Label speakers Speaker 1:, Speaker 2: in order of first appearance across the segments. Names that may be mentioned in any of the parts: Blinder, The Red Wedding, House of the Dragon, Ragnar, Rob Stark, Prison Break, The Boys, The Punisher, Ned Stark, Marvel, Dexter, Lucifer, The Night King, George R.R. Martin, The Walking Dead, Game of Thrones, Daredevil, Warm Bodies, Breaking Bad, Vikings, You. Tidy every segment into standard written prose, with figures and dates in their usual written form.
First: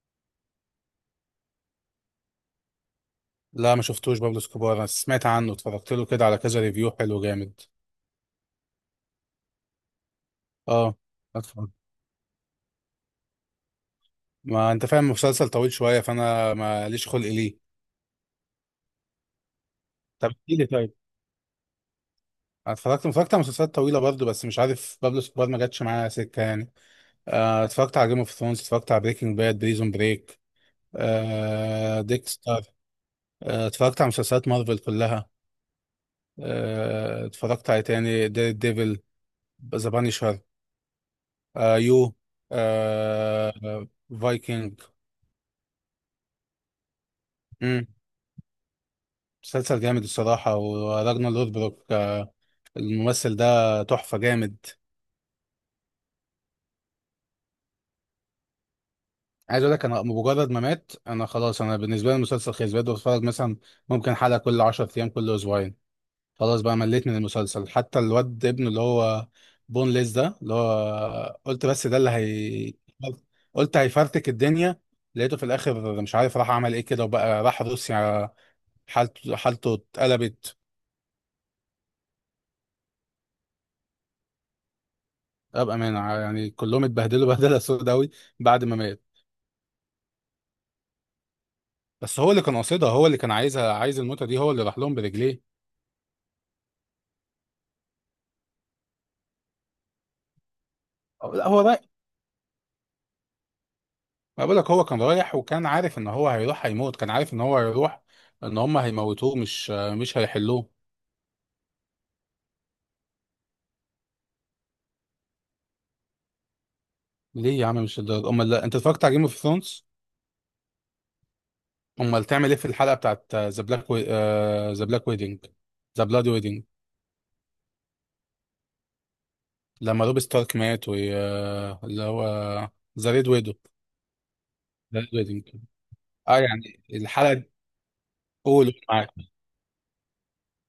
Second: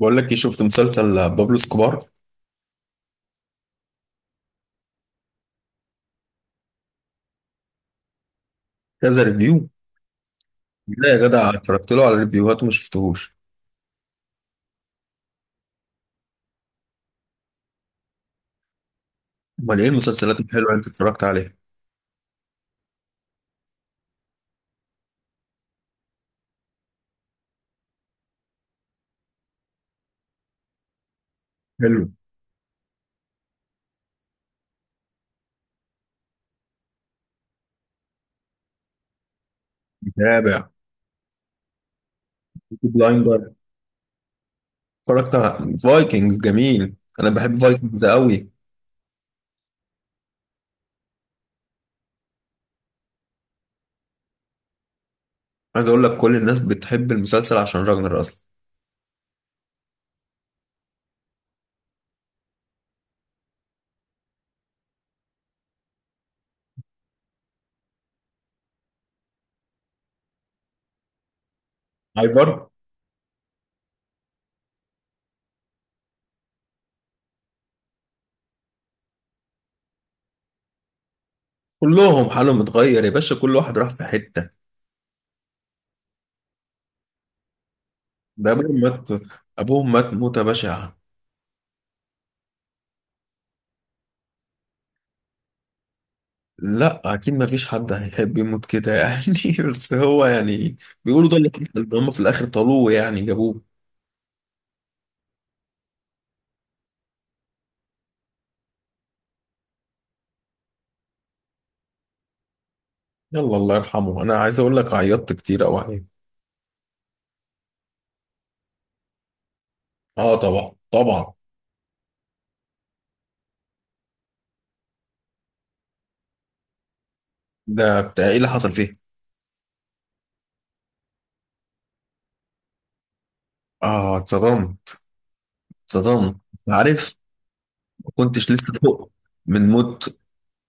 Speaker 1: بقول لك ايه، شفت مسلسل بابلو سكوبار؟
Speaker 2: لا، ما شفتوش بابلو اسكوبار. انا سمعت عنه، اتفرجت له كده على كذا ريفيو حلو جامد.
Speaker 1: كذا ريفيو.
Speaker 2: اه.
Speaker 1: لا يا جدع،
Speaker 2: اتفرج.
Speaker 1: اتفرجت له على ريفيوهات وما شفتهوش.
Speaker 2: ما انت فاهم مسلسل طويل شويه، فانا ما ليش خلق ليه.
Speaker 1: امال ايه
Speaker 2: طب
Speaker 1: المسلسلات
Speaker 2: احكي
Speaker 1: الحلوه
Speaker 2: لي
Speaker 1: اللي انت
Speaker 2: طيب.
Speaker 1: اتفرجت عليها؟
Speaker 2: أنا اتفرجت على مسلسلات طويله برضه، بس مش عارف بابلو اسكوبار ما جاتش معايا سكه يعني. اتفرجت على جيم اوف ثرونز، اتفرجت على بريكنج باد، بريزون بريك.
Speaker 1: حلو.
Speaker 2: ديكستر. اتفرجت على مسلسلات مارفل كلها. اتفرجت على إيه تاني، دير ديفل. ذا بانيشر.
Speaker 1: متابع.
Speaker 2: يو.
Speaker 1: بلايندر.
Speaker 2: آه فايكنج.
Speaker 1: اتفرجت على فايكنجز، جميل، انا بحب فايكنجز قوي.
Speaker 2: مسلسل جامد الصراحة، وراجنا لوثبروك. الممثل ده تحفة جامد.
Speaker 1: عايز اقول لك كل الناس بتحب المسلسل عشان راجنر اصلا.
Speaker 2: عايز اقول لك، انا مجرد ما مات انا خلاص، انا بالنسبة لي المسلسل خلص، بقيت بتفرج مثلا ممكن حلقة كل 10 ايام، كل اسبوعين. خلاص بقى، مليت من المسلسل حتى الواد ابنه اللي هو بون ليس، ده اللي هو قلت بس ده اللي
Speaker 1: ايفر.
Speaker 2: هي قلت هيفرتك الدنيا. لقيته في الاخر مش عارف راح عمل ايه كده، وبقى راح روسيا. حالته اتقلبت.
Speaker 1: كلهم حالهم اتغير يا باشا، كل واحد راح في حته.
Speaker 2: ابقى مانع يعني، كلهم اتبهدلوا بهدله سوداوي.
Speaker 1: ده
Speaker 2: بعد
Speaker 1: ابوهم
Speaker 2: ما مات.
Speaker 1: مات. ابوهم مات موته بشعه.
Speaker 2: بس هو اللي كان قاصدها، هو اللي كان عايزها، عايز الموتة دي، هو اللي راح لهم برجليه.
Speaker 1: لا اكيد، ما فيش حد هيحب يموت كده يعني. بس هو يعني بيقولوا ده
Speaker 2: لا
Speaker 1: اللي
Speaker 2: هو
Speaker 1: حصل،
Speaker 2: رايح.
Speaker 1: إن هم في الاخر طالوه يعني جابوه.
Speaker 2: ما بقولك، هو كان رايح وكان عارف ان هو هيروح هيموت، كان عارف ان هو هيروح ان هم هيموتوه، مش هيحلوه.
Speaker 1: يلا الله يرحمه، انا عايز اقول لك عيطت كتير قوي عليه.
Speaker 2: ليه يا عم؟ مش الدرجة؟ امال لا انت اتفرجت على جيم اوف ثرونز؟
Speaker 1: اه طبعا طبعا.
Speaker 2: امال تعمل ايه في الحلقة بتاعت ذا بلاك، ذا بلاك ويدنج، ذا بلاد ويدنج؟
Speaker 1: ده بتاع ايه اللي حصل فيه؟
Speaker 2: لما روب ستارك مات و اللي هو ذا ريد ويدو،
Speaker 1: اه اتصدمت.
Speaker 2: ذا ريد ويدنج.
Speaker 1: اتصدمت.
Speaker 2: اه يعني
Speaker 1: عارف،
Speaker 2: الحلقة دي.
Speaker 1: ما كنتش
Speaker 2: قول.
Speaker 1: لسه فوق من موت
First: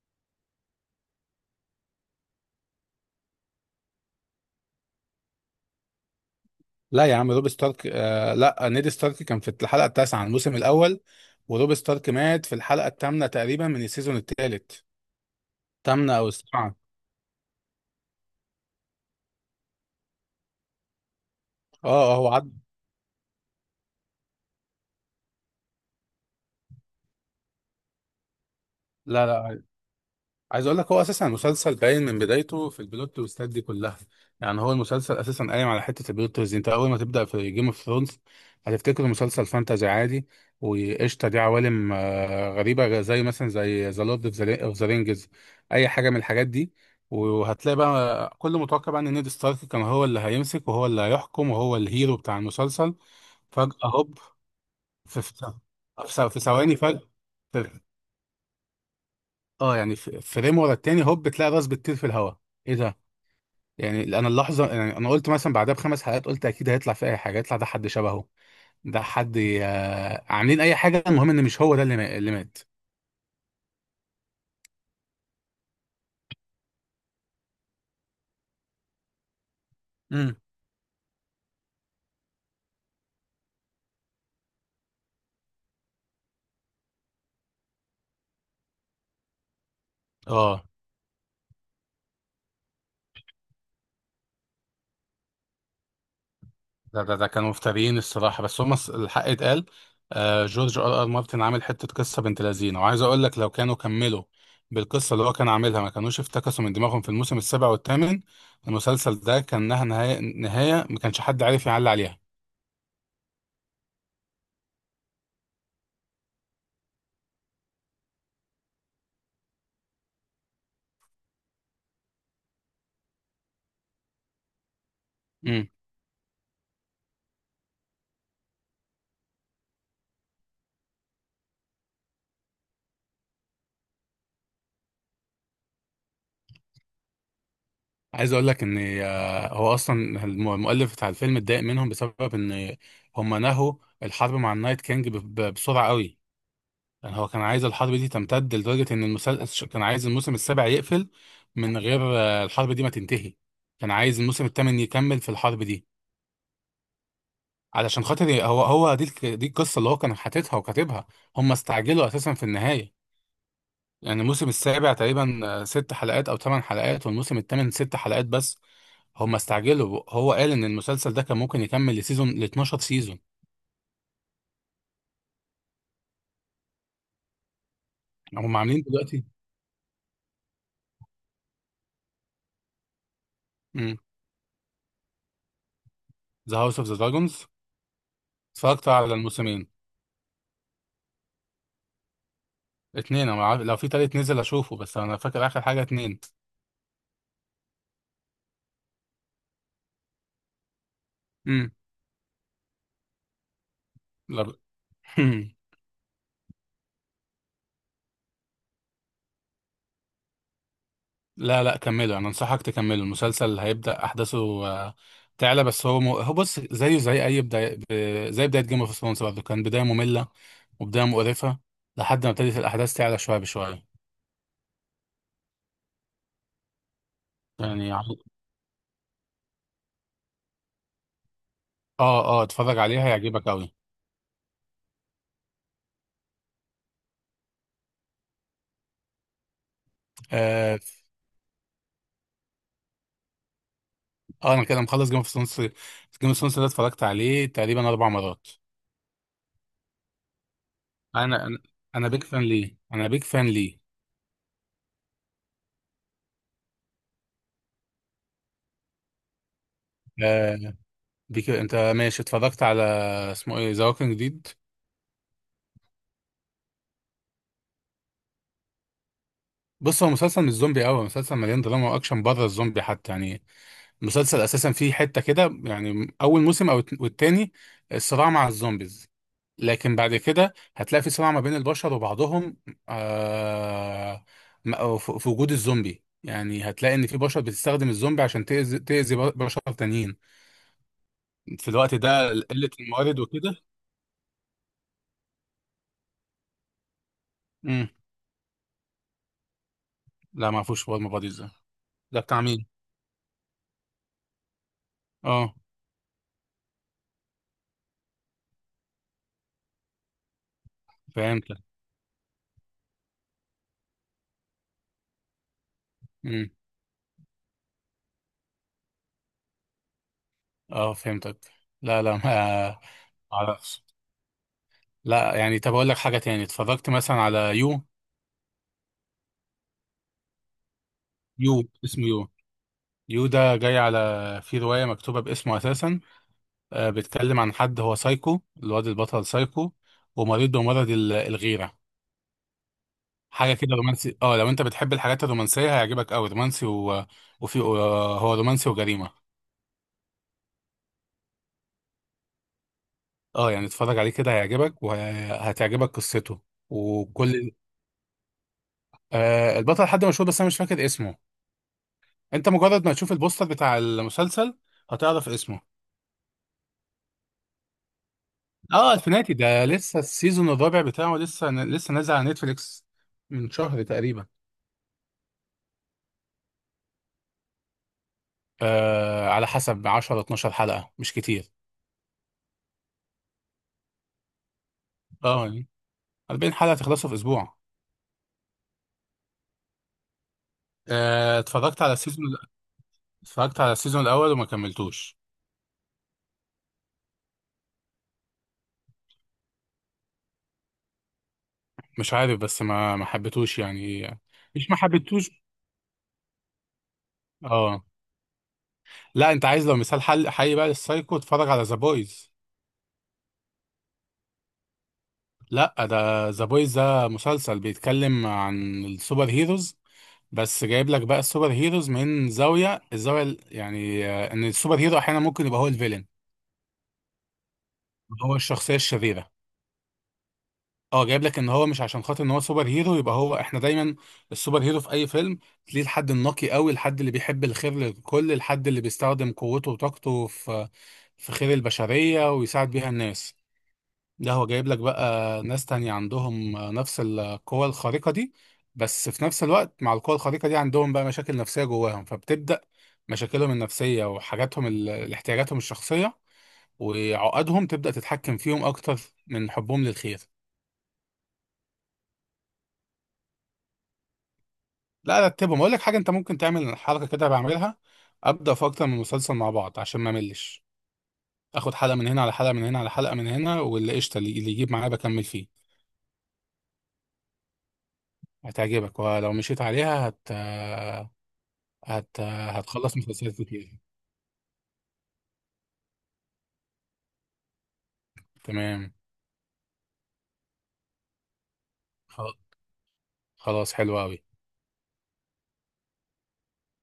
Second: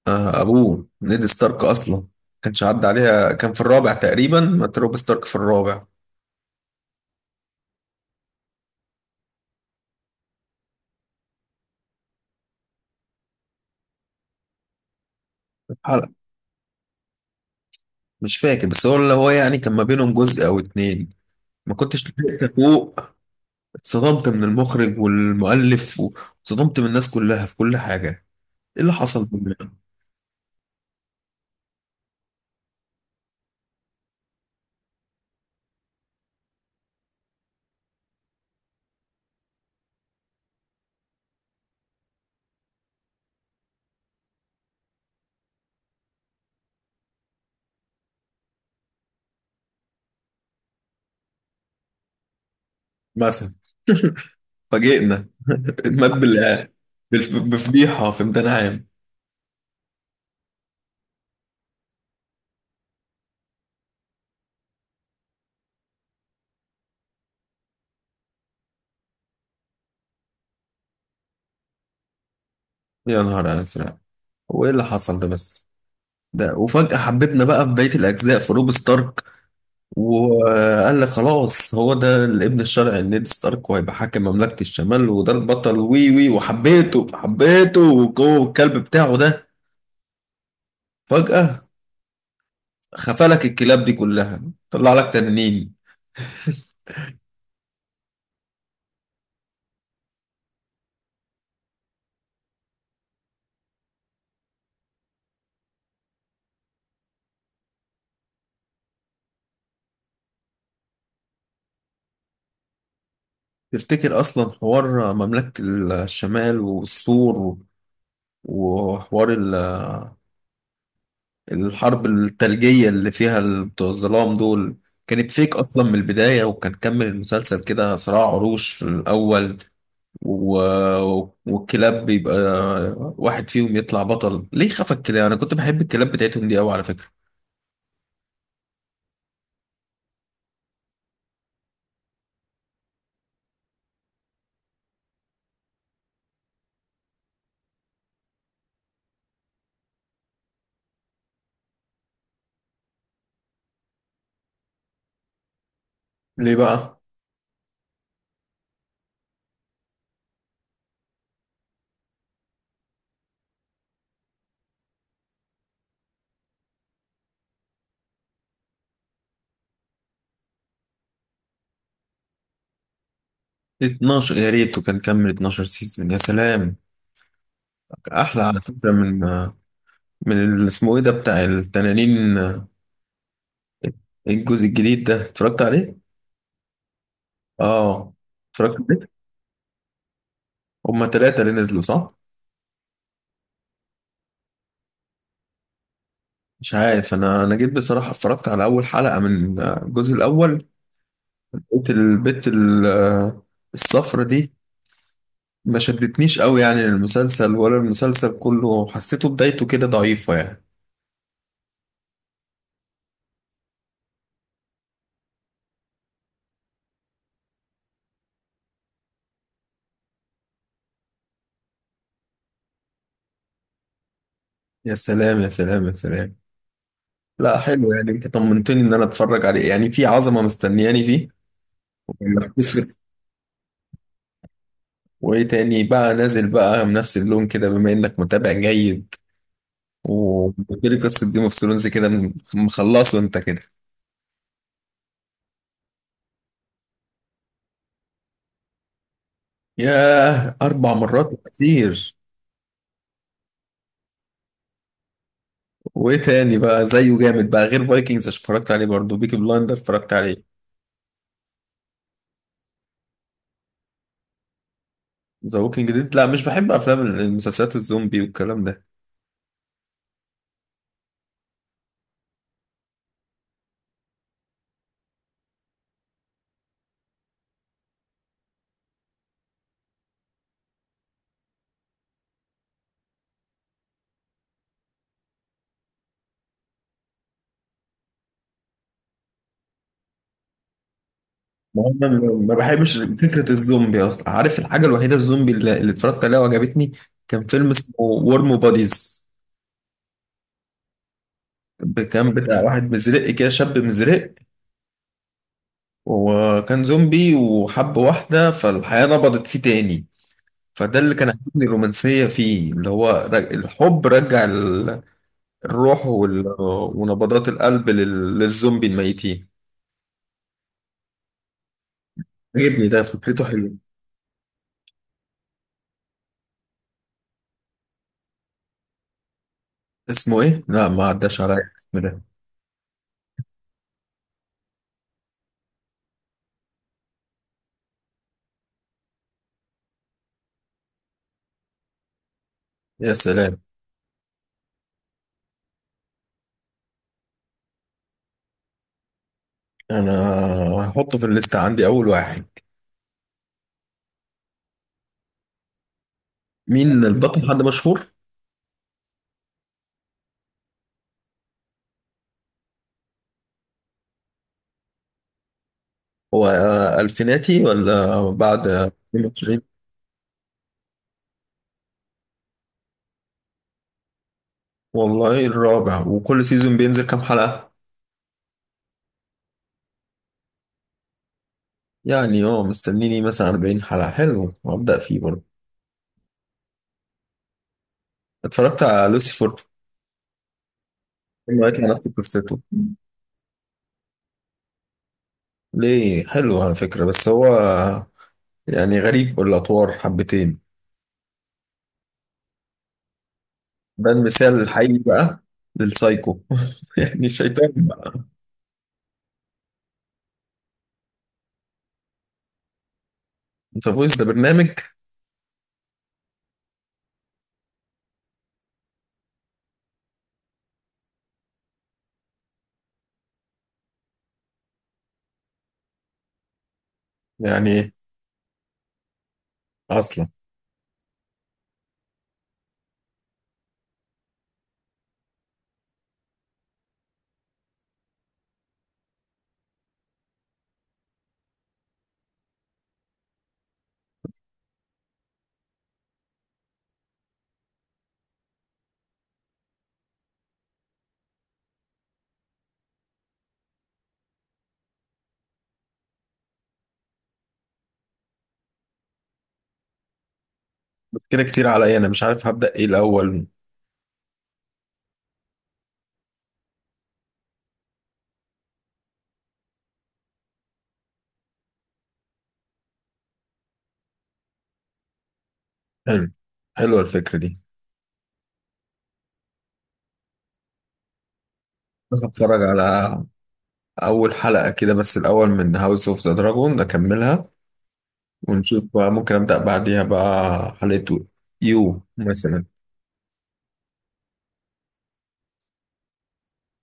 Speaker 1: آه ابوه نيد ستارك اصلا. كانش عدى عليها، كان في الرابع تقريبا، مات روب ستارك في الرابع.
Speaker 2: لا يا عم، روب ستارك لا، نيد ستارك كان في الحلقه التاسعه من الموسم الاول، وروب ستارك مات في الحلقه الثامنه تقريبا من السيزون الثالث،
Speaker 1: حلقة،
Speaker 2: ثامنه او السابعه.
Speaker 1: مش فاكر، بس هو اللي هو يعني كان ما بينهم جزء او اتنين. ما
Speaker 2: اه.
Speaker 1: كنتش
Speaker 2: هو
Speaker 1: لسه
Speaker 2: عدى.
Speaker 1: فوق. اتصدمت من المخرج والمؤلف، واتصدمت من الناس كلها في كل حاجة. ايه اللي حصل
Speaker 2: لا، لا.
Speaker 1: بالله؟
Speaker 2: عايز اقول لك، هو اساسا المسلسل باين من بدايته في البلوت تويستات دي كلها، يعني هو المسلسل اساسا قايم على حته البلوت تويست دي. انت اول ما تبدا في جيم اوف ثرونز هتفتكر مسلسل فانتازي عادي وقشطه، دي عوالم غريبه زي مثلا زي ذا لورد اوف ذا رينجز، اي حاجه من الحاجات دي. وهتلاقي بقى كل متوقع بقى ان نيد ستارك كان هو اللي هيمسك وهو اللي هيحكم وهو الهيرو بتاع المسلسل،
Speaker 1: مثلا
Speaker 2: فجاه هوب، في
Speaker 1: فاجئنا. مات
Speaker 2: في في ثواني فجاه.
Speaker 1: بفضيحة في امتحان عام.
Speaker 2: اه يعني، فريم ورا التاني هوب بتلاقي راس بتطير في الهواء. ايه ده؟ يعني انا اللحظه، يعني انا قلت مثلا بعدها ب5 حلقات، قلت اكيد هيطلع في اي حاجه، يطلع ده حد شبهه، ده حد، عاملين اي حاجه، المهم ان مش هو ده اللي اللي مات.
Speaker 1: يا نهار أزرق، هو ايه اللي حصل ده بس؟ ده وفجأة حبيتنا بقى في بقية الأجزاء في روب ستارك،
Speaker 2: امم
Speaker 1: وقال لك خلاص هو ده الابن الشرعي لنيد ستارك، وهيبقى حاكم مملكة الشمال، وده البطل، وي وي، وحبيته حبيته. والكلب بتاعه ده،
Speaker 2: اه
Speaker 1: فجأة خفلك الكلاب دي كلها، طلع لك تنانين.
Speaker 2: ده كانوا مفتريين الصراحه، بس هم الحق اتقال. جورج ار ار مارتن عامل حته قصه بنت لذينه، وعايز اقول لك، لو كانوا كملوا بالقصه اللي هو كان عاملها، ما كانوش افتكسوا من دماغهم في الموسم السابع والثامن. المسلسل ده كان لها نهايه، نهايه ما كانش حد عارف يعلي عليها.
Speaker 1: تفتكر أصلا حوار مملكة الشمال والسور، وحوار الحرب الثلجية اللي فيها بتوع الظلام دول، كانت فيك أصلا من البداية، وكان كمل المسلسل كده صراع عروش في الأول و... والكلاب بيبقى واحد فيهم يطلع بطل، ليه خفك كده؟ أنا كنت بحب الكلاب بتاعتهم دي أوي على فكرة.
Speaker 2: عايز اقول لك ان هو اصلا المؤلف بتاع الفيلم اتضايق منهم بسبب ان هم نهوا الحرب مع النايت كينج بسرعه قوي. يعني هو كان عايز الحرب دي تمتد، لدرجه ان المسلسل كان عايز الموسم السابع يقفل من غير الحرب دي ما تنتهي. كان عايز الموسم الثامن يكمل في الحرب دي،
Speaker 1: ليه بقى؟
Speaker 2: علشان خاطر هو هو دي دي القصه اللي هو كان حاططها وكاتبها. هم استعجلوا اساسا في النهايه، يعني الموسم السابع تقريبا 6 حلقات او 8 حلقات، والموسم الثامن 6 حلقات بس. هم استعجلوا. هو قال ان المسلسل ده كان ممكن يكمل لسيزون، ل 12 سيزون.
Speaker 1: 12 يا ريت، وكان كمل 12 سيزون يا سلام، أحلى
Speaker 2: هم
Speaker 1: على
Speaker 2: عاملين
Speaker 1: فكرة. من
Speaker 2: دلوقتي
Speaker 1: من اللي اسمه إيه ده بتاع التنانين؟ ايه الجزء الجديد ده؟ اتفرجت عليه؟
Speaker 2: ذا هاوس اوف ذا دراجونز.
Speaker 1: اه اتفرجت
Speaker 2: اتفرجت على
Speaker 1: عليه.
Speaker 2: الموسمين،
Speaker 1: هما تلاتة اللي نزلوا صح؟
Speaker 2: اتنين انا عارف، لو في تالت نزل اشوفه، بس انا فاكر اخر حاجه اتنين.
Speaker 1: مش عارف، انا جيت بصراحة اتفرجت على اول حلقة من الجزء الاول.
Speaker 2: امم
Speaker 1: لقيت البت الصفرة دي،
Speaker 2: لا.
Speaker 1: ما شدتنيش قوي يعني المسلسل، ولا المسلسل كله حسيته بدايته كده ضعيفة يعني.
Speaker 2: لا، لا، كمله. انا انصحك تكمله، المسلسل هيبدا احداثه آه، تعلى. بس هو هو بص زيه زي اي بدايه، زي بدايه جيم اوف ثرونز برضه كان بدايه ممله وبدايه مقرفه، لحد ما ابتدت الاحداث تعلى شويه بشويه.
Speaker 1: يا سلام يا سلام يا سلام، لا حلو،
Speaker 2: يعني اه،
Speaker 1: يعني انت طمنتني ان انا اتفرج عليه، يعني في عظمة مستنياني فيه.
Speaker 2: اه
Speaker 1: ولا
Speaker 2: اتفرج
Speaker 1: خسر؟
Speaker 2: عليها هيعجبك قوي.
Speaker 1: وايه تاني بقى نازل بقى بنفس اللون كده، بما انك متابع جيد،
Speaker 2: اه.
Speaker 1: وبالتالي قصة جيم اوف ثرونز كده مخلصه انت كده.
Speaker 2: انا كده مخلص جيم اوف ثرونز. جيم اوف ثرونز ده اتفرجت عليه تقريبا 4 مرات.
Speaker 1: ياه أربع مرات
Speaker 2: انا انا
Speaker 1: كتير.
Speaker 2: بيك فان ليه، انا بيك فان ليه.
Speaker 1: وإيه تاني بقى زيه جامد بقى؟ غير فايكنجز اتفرجت عليه برضه، بيكي بلايندر اتفرجت عليه.
Speaker 2: آه بيك، انت ماشي. اتفرجت على، اسمه ايه، ذا ووكينج ديد.
Speaker 1: ذا ووكينج ديد؟ لا مش بحب أفلام المسلسلات الزومبي والكلام ده.
Speaker 2: بص هو مسلسل مش زومبي قوي، مسلسل مليان دراما واكشن بره الزومبي حتى يعني. مسلسل اساسا فيه حته كده، يعني اول موسم او والتاني الصراع مع الزومبيز، لكن بعد كده هتلاقي في صراع ما بين البشر وبعضهم، آه أو في وجود الزومبي، يعني هتلاقي ان في بشر بتستخدم الزومبي عشان تأذي بشر تانيين في
Speaker 1: ما هو
Speaker 2: الوقت
Speaker 1: أنا
Speaker 2: ده،
Speaker 1: ما
Speaker 2: قلة
Speaker 1: بحبش
Speaker 2: الموارد
Speaker 1: فكرة
Speaker 2: وكده.
Speaker 1: الزومبي أصلا. عارف الحاجة الوحيدة الزومبي اللي اتفرجت عليها وعجبتني؟ كان فيلم
Speaker 2: امم
Speaker 1: اسمه ورم بوديز.
Speaker 2: لا ما اعرفوش هو المبادئ ده. ده
Speaker 1: كان
Speaker 2: بتاع
Speaker 1: بتاع
Speaker 2: مين؟
Speaker 1: واحد مزرق كده، شاب مزرق،
Speaker 2: اه،
Speaker 1: وكان زومبي وحب واحدة، فالحياة نبضت فيه تاني. فده اللي كان
Speaker 2: فهمتك.
Speaker 1: عاجبني، الرومانسية فيه، اللي هو الحب رجع الروح
Speaker 2: امم
Speaker 1: ونبضات القلب للزومبي الميتين.
Speaker 2: اه، فهمتك. لا، لا، ما
Speaker 1: عجبني ده، فكرته حلوة.
Speaker 2: اعرفش. لا يعني، طب اقول لك حاجه تاني، اتفرجت مثلا على يو.
Speaker 1: اسمه ايه؟ لا ما عداش عليا
Speaker 2: يو،
Speaker 1: الاسم
Speaker 2: اسمه
Speaker 1: ده.
Speaker 2: يو. يو ده جاي على، في رواية مكتوبة باسمه أساسا. بيتكلم عن حد هو سايكو، الواد البطل سايكو ومريض بمرض الغيرة.
Speaker 1: يا
Speaker 2: حاجة
Speaker 1: سلام،
Speaker 2: كده رومانسي، اه لو انت بتحب الحاجات الرومانسية هيعجبك أوي، رومانسي و... وفي هو رومانسي وجريمة.
Speaker 1: انا هحطه في الليست عندي اول واحد.
Speaker 2: اه يعني، اتفرج عليه كده هيعجبك وهتعجبك قصته
Speaker 1: مين البطل،
Speaker 2: وكل.
Speaker 1: حد مشهور؟
Speaker 2: البطل حد مشهور، بس أنا مش فاكر اسمه. انت مجرد ما تشوف البوستر بتاع المسلسل هتعرف اسمه.
Speaker 1: هو الفيناتي ولا بعد
Speaker 2: اه، الفناتي
Speaker 1: 22؟
Speaker 2: ده لسه السيزون الرابع بتاعه، لسه نازل على نتفليكس من شهر تقريبا.
Speaker 1: والله الرابع؟ وكل سيزون بينزل كام حلقة؟
Speaker 2: على حسب 10 12 حلقة مش كتير.
Speaker 1: يعني اه مستنيني مثلا 40 حلقة، حلو، وابدأ فيه
Speaker 2: اه
Speaker 1: برضه.
Speaker 2: يعني، 40 حلقة تخلصوا في اسبوع.
Speaker 1: اتفرجت على لوسيفر؟ ما
Speaker 2: اتفرجت
Speaker 1: يطلع
Speaker 2: على
Speaker 1: نفس
Speaker 2: السيزون،
Speaker 1: قصته.
Speaker 2: اتفرجت على السيزون الاول وما كملتوش.
Speaker 1: ليه، حلو على فكرة، بس هو يعني غريب الأطوار حبتين.
Speaker 2: مش عارف بس ما حبيتوش يعني.
Speaker 1: ده المثال
Speaker 2: مش ما
Speaker 1: الحقيقي
Speaker 2: حبيتوش.
Speaker 1: بقى للسايكو. يعني الشيطان
Speaker 2: اه،
Speaker 1: بقى.
Speaker 2: لا انت عايز لو مثال حل حي بقى للسايكو، اتفرج على ذا بويز.
Speaker 1: انت فويس ده برنامج؟
Speaker 2: لا، ده ذا بويز ده مسلسل بيتكلم عن السوبر هيروز، بس جايب لك بقى السوبر هيروز من زاوية، الزاوية يعني ان السوبر هيرو احيانا ممكن يبقى هو الفيلن،
Speaker 1: يعني
Speaker 2: هو الشخصية الشريرة.
Speaker 1: أصلا.
Speaker 2: اه، جايب لك ان هو مش عشان خاطر ان هو سوبر هيرو يبقى هو، احنا دايما السوبر هيرو في اي فيلم تلاقيه الحد النقي قوي، الحد اللي بيحب الخير للكل، الحد اللي بيستخدم قوته وطاقته في خير البشرية ويساعد بيها الناس. ده هو جايب لك بقى ناس تانية عندهم نفس القوة الخارقة دي، بس في نفس الوقت مع القوة الخارقة دي عندهم بقى مشاكل نفسية جواهم، فبتبدأ مشاكلهم النفسية وحاجاتهم احتياجاتهم الشخصية وعقدهم تبدأ تتحكم فيهم أكتر من حبهم للخير.
Speaker 1: بس كده كتير عليا، أنا مش عارف هبدأ إيه الأول.
Speaker 2: لا رتبهم، أقول لك حاجة أنت ممكن تعمل حركة كده بعملها، أبدأ في أكتر من مسلسل مع بعض عشان ما أملش، آخد حلقة من هنا على حلقة من هنا على حلقة من هنا، واللي قشطة اللي يجيب معايا بكمل فيه.
Speaker 1: حلو، حلوة الفكرة دي.
Speaker 2: هتعجبك، ولو مشيت عليها
Speaker 1: بس هتفرج
Speaker 2: هتخلص
Speaker 1: على
Speaker 2: مسلسلات كتير.
Speaker 1: أول حلقة كده بس الأول من هاوس أوف ذا دراجون أكملها، ونشوف
Speaker 2: تمام.
Speaker 1: بقى ممكن أبدأ بعديها بقى حلقة يو
Speaker 2: خ-
Speaker 1: مثلا.
Speaker 2: خلاص، حلو أوي.